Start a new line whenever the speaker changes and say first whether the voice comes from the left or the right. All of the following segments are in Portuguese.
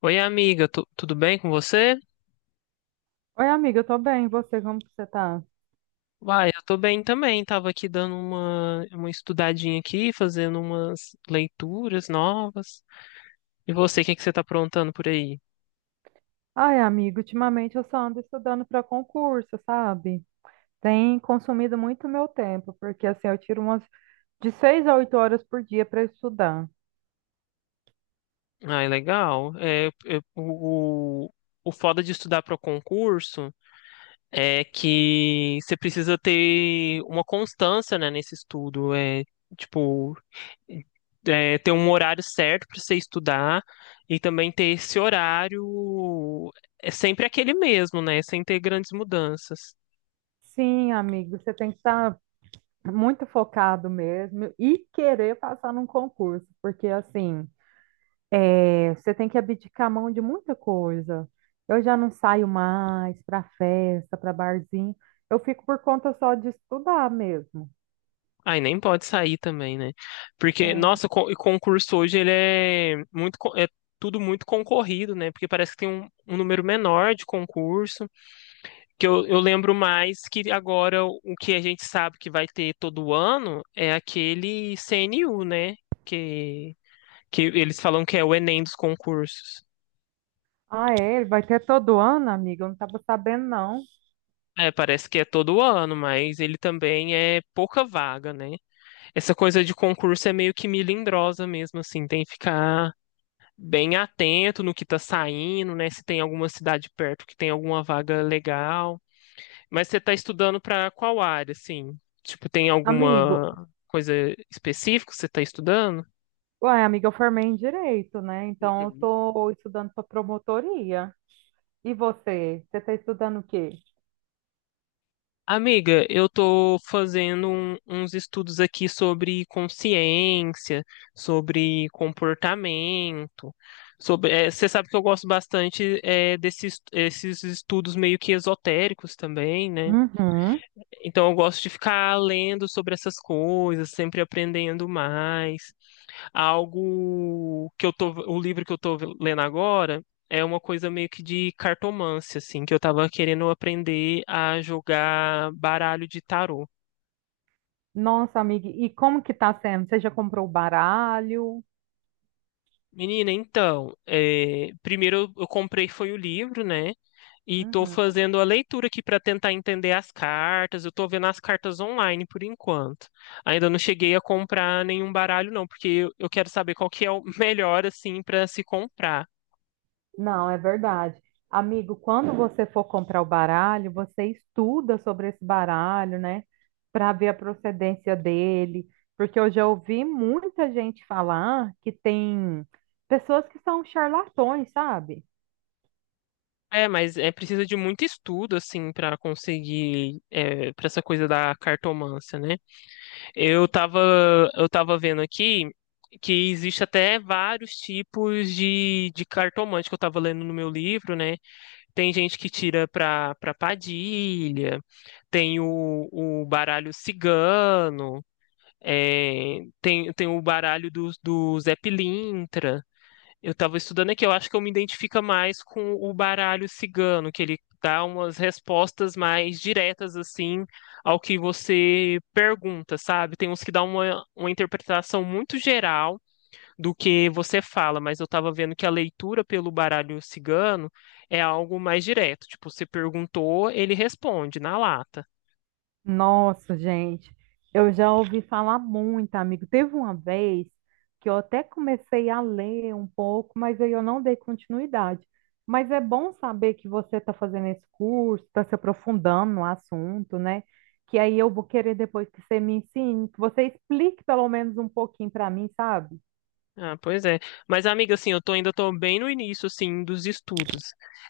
left: Oi, amiga, tudo bem com você?
right: Oi, amiga, eu tô bem. E você, como que você tá?
left: Uai, eu tô bem também. Tava aqui dando uma estudadinha aqui, fazendo umas leituras novas. E você, o que que você tá aprontando por aí?
right: Ai, amiga, ultimamente eu só ando estudando para concurso, sabe? Tem consumido muito meu tempo, porque assim, eu tiro umas de 6 a 8 horas por dia para estudar.
left: Ai, legal. O foda de estudar para concurso é que você precisa ter uma constância, né, nesse estudo. Tipo, Ter um horário certo para você estudar e também ter esse horário é sempre aquele mesmo, né? Sem ter grandes mudanças.
right: Sim, amigo, você tem que estar muito focado mesmo e querer passar num concurso, porque assim, você tem que abdicar a mão de muita coisa. Eu já não saio mais para festa, para barzinho. Eu fico por conta só de estudar mesmo.
left: Aí nem pode sair também, né? Porque,
right: É.
left: nossa, o concurso hoje ele é tudo muito concorrido, né? Porque parece que tem um número menor de concurso, que eu lembro mais que agora o que a gente sabe que vai ter todo ano é aquele CNU, né? Que, que eles falam que é o Enem dos concursos.
right: Ah, é? Ele vai ter todo ano, amiga? Eu não estava sabendo, não.
left: É, parece que é todo ano, mas ele também é pouca vaga, né? Essa coisa de concurso é meio que melindrosa mesmo, assim, tem que ficar bem atento no que tá saindo, né? Se tem alguma cidade perto que tem alguma vaga legal. Mas você tá estudando pra qual área, assim? Tipo, tem
right: Amigo,
left: alguma coisa específica que você tá estudando?
right: ué, amiga, eu formei em direito, né? Então, eu
left: Uhum.
right: tô estudando para promotoria. E você? Você está estudando o quê?
left: Amiga, eu tô fazendo uns estudos aqui sobre consciência, sobre comportamento, sobre, você sabe que eu gosto bastante desses esses estudos meio que esotéricos também, né?
right: Uhum.
left: Então eu gosto de ficar lendo sobre essas coisas, sempre aprendendo mais algo que eu tô, o livro que eu tô lendo agora é uma coisa meio que de cartomância, assim, que eu tava querendo aprender a jogar baralho de tarô.
right: Nossa, amiga, e como que tá sendo? Você já comprou o baralho?
left: Menina, então, é, primeiro eu comprei foi o livro, né? E tô
right: Uhum.
left: fazendo a leitura aqui para tentar entender as cartas. Eu tô vendo as cartas online por enquanto. Ainda não cheguei a comprar nenhum baralho, não, porque eu quero saber qual que é o melhor, assim, para se comprar.
right: Não, é verdade. Amigo, quando você for comprar o baralho, você estuda sobre esse baralho, né? Para ver a procedência dele. Porque eu já ouvi muita gente falar que tem pessoas que são charlatões, sabe?
left: É, mas é precisa de muito estudo, assim, para conseguir é, para essa coisa da cartomância, né? Eu tava, eu tava vendo aqui que existe até vários tipos de cartomante que eu tava lendo no meu livro, né? Tem gente que tira pra Padilha, tem o baralho cigano, é, tem o baralho do Zé Pilintra. Eu tava estudando aqui, eu acho que eu me identifico mais com o baralho cigano, que ele dá umas respostas mais diretas, assim, ao que você pergunta, sabe? Tem uns que dá uma interpretação muito geral do que você fala, mas eu tava vendo que a leitura pelo baralho cigano é algo mais direto. Tipo, você perguntou, ele responde na lata.
right: Nossa, gente, eu já ouvi falar muito, amigo. Teve uma vez que eu até comecei a ler um pouco, mas aí eu não dei continuidade. Mas é bom saber que você está fazendo esse curso, está se aprofundando no assunto, né? Que aí eu vou querer depois que você me ensine, que você explique pelo menos um pouquinho para mim, sabe?
left: Ah, pois é. Mas, amiga, assim, eu tô, ainda tô bem no início, assim, dos estudos.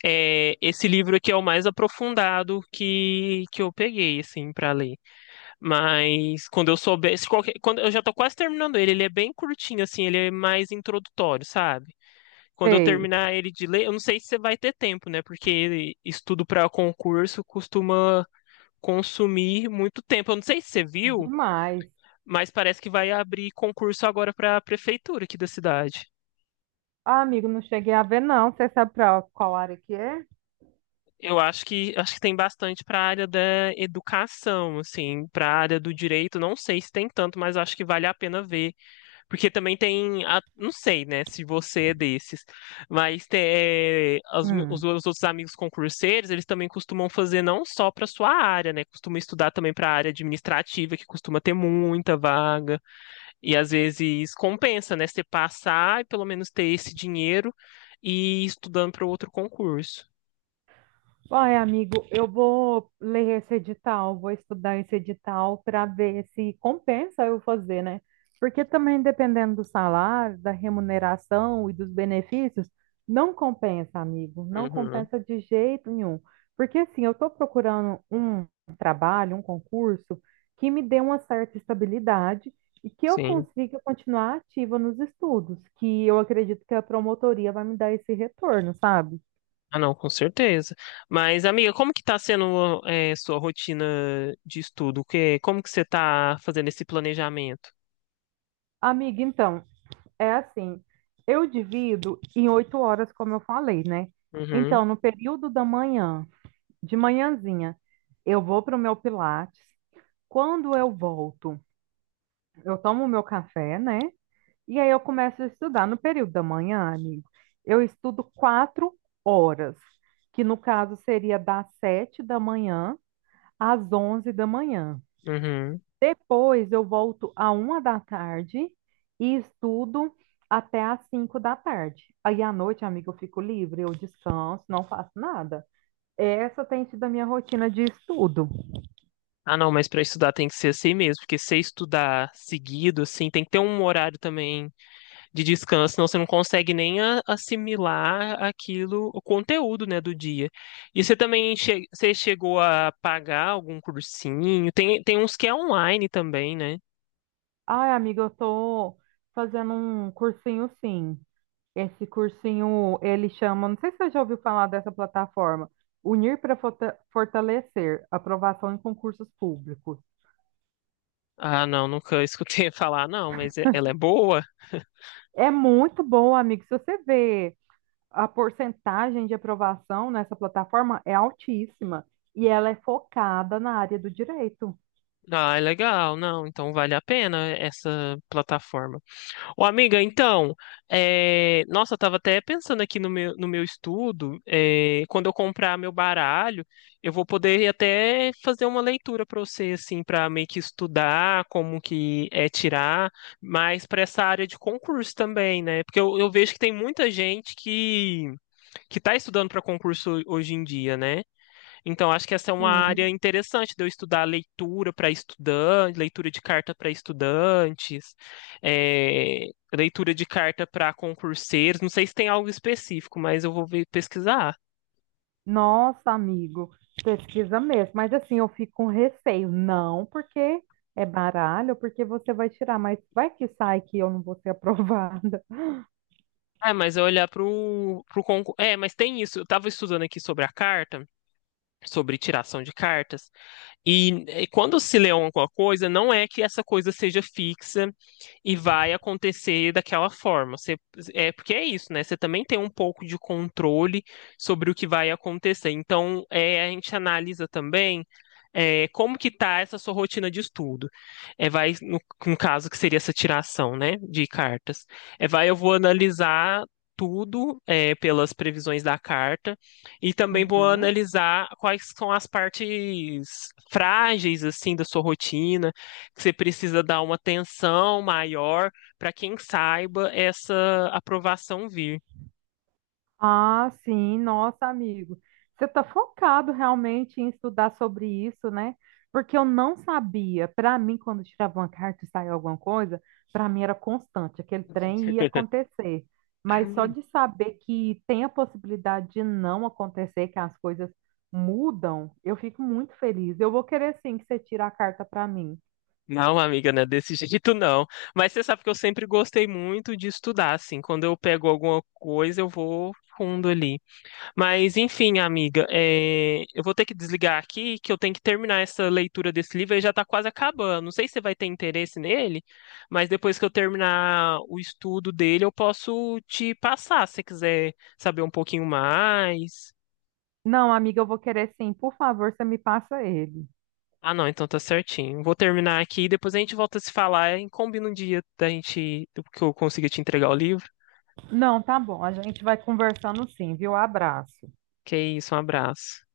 left: É, esse livro aqui é o mais aprofundado que eu peguei, assim, pra ler. Mas quando eu souber, se qualquer, quando eu já tô quase terminando ele, ele é bem curtinho, assim, ele é mais introdutório, sabe? Quando eu
right: Sei,
left: terminar ele de ler, eu não sei se você vai ter tempo, né? Porque estudo pra concurso costuma consumir muito tempo. Eu não sei se você viu,
right: demais.
left: mas parece que vai abrir concurso agora pra prefeitura aqui da cidade.
right: Ah, amigo, não cheguei a ver, não. Você sabe para qual área que é?
left: Eu acho que tem bastante para a área da educação, assim, para a área do direito, não sei se tem tanto, mas acho que vale a pena ver, porque também tem, não sei, né, se você é desses, mas
right: Hum.
left: meus outros amigos concurseiros, eles também costumam fazer não só para sua área, né, costumam estudar também para a área administrativa, que costuma ter muita vaga, e às vezes compensa, né, você passar e pelo menos ter esse dinheiro e ir estudando para outro concurso.
right: Ai, amigo, eu vou ler esse edital, vou estudar esse edital para ver se compensa eu fazer, né? Porque também dependendo do salário, da remuneração e dos benefícios, não compensa, amigo, não
left: Uhum,
right: compensa de jeito nenhum. Porque assim, eu estou procurando um trabalho, um concurso que me dê uma certa estabilidade e que eu
left: sim.
right: consiga continuar ativa nos estudos, que eu acredito que a promotoria vai me dar esse retorno, sabe?
left: Ah, não, com certeza. Mas, amiga, como que tá sendo é, sua rotina de estudo? Que, como que você tá fazendo esse planejamento?
right: Amiga, então, é assim, eu divido em 8 horas, como eu falei, né?
left: Uhum,
right: Então, no período da manhã, de manhãzinha, eu vou para o meu Pilates. Quando eu volto, eu tomo o meu café, né? E aí eu começo a estudar. No período da manhã, amigo, eu estudo 4 horas, que no caso seria das 7 da manhã às 11 da manhã.
left: uhum.
right: Depois eu volto à uma da tarde e estudo até às 5 da tarde. Aí à noite, amiga, eu fico livre, eu descanso, não faço nada. Essa tem sido a minha rotina de estudo.
left: Ah, não, mas para estudar tem que ser assim mesmo, porque se estudar seguido, assim, tem que ter um horário também de descanso, senão você não consegue nem assimilar aquilo, o conteúdo, né, do dia. E você também você chegou a pagar algum cursinho? Tem uns que é online também, né?
right: Ai, amiga, eu tô fazendo um cursinho, sim. Esse cursinho, ele chama, não sei se você já ouviu falar dessa plataforma, Unir para Forta- Fortalecer, Aprovação em Concursos Públicos.
left: Ah, não, nunca escutei falar, não, mas ela é boa?
right: É muito bom, amigo. Se você vê a porcentagem de aprovação nessa plataforma é altíssima e ela é focada na área do direito.
left: Ah, é legal, não, então vale a pena essa plataforma. Ô, amiga, então, é, nossa, eu tava até pensando aqui no no meu estudo, é, quando eu comprar meu baralho, eu vou poder até fazer uma leitura para você, assim, para meio que estudar como que é tirar, mas para essa área de concurso também, né? Porque eu vejo que tem muita gente que tá estudando para concurso hoje em dia, né? Então, acho que essa é uma área
right: Sim.
left: interessante de eu estudar leitura para estudantes, leitura de carta para estudantes, eh, leitura de carta para concurseiros. Não sei se tem algo específico, mas eu vou pesquisar.
right: Nossa, amigo, pesquisa mesmo. Mas assim, eu fico com receio. Não porque é baralho, porque você vai tirar, mas vai que sai que eu não vou ser aprovada.
left: Ah, mas eu olhar para o concurso. É, mas tem isso. Eu estava estudando aqui sobre a carta, sobre tiração de cartas, E, e quando se lê alguma coisa, não é que essa coisa seja fixa e vai acontecer daquela forma. É porque é isso, né? Você também tem um pouco de controle sobre o que vai acontecer. Então, é, a gente analisa também é, como que tá essa sua rotina de estudo. É, vai, no, no caso que seria essa tiração, né, de cartas. É, vai, eu vou analisar tudo é, pelas previsões da carta e também vou
right: Uhum.
left: analisar quais são as partes frágeis assim da sua rotina, que você precisa dar uma atenção maior para quem saiba essa aprovação vir.
right: Ah, sim, nossa, amigo. Você está focado realmente em estudar sobre isso, né? Porque eu não sabia. Para mim, quando tirava uma carta e saía alguma coisa, para mim era constante, aquele trem ia acontecer. Mas só de saber que tem a possibilidade de não acontecer, que as coisas mudam, eu fico muito feliz. Eu vou querer sim que você tire a carta para mim.
left: Não, amiga, não é desse jeito não. Mas você sabe que eu sempre gostei muito de estudar, assim, quando eu pego alguma coisa, eu vou fundo ali. Mas enfim, amiga, é, eu vou ter que desligar aqui, que eu tenho que terminar essa leitura desse livro, ele já está quase acabando. Não sei se você vai ter interesse nele, mas depois que eu terminar o estudo dele, eu posso te passar, se você quiser saber um pouquinho mais.
right: Não, amiga, eu vou querer sim. Por favor, você me passa ele.
left: Ah, não, então tá certinho. Vou terminar aqui e depois a gente volta a se falar e combina um dia da gente, que eu consiga te entregar o livro.
right: Não, tá bom. A gente vai conversando sim, viu? Abraço.
left: Que é isso, um abraço.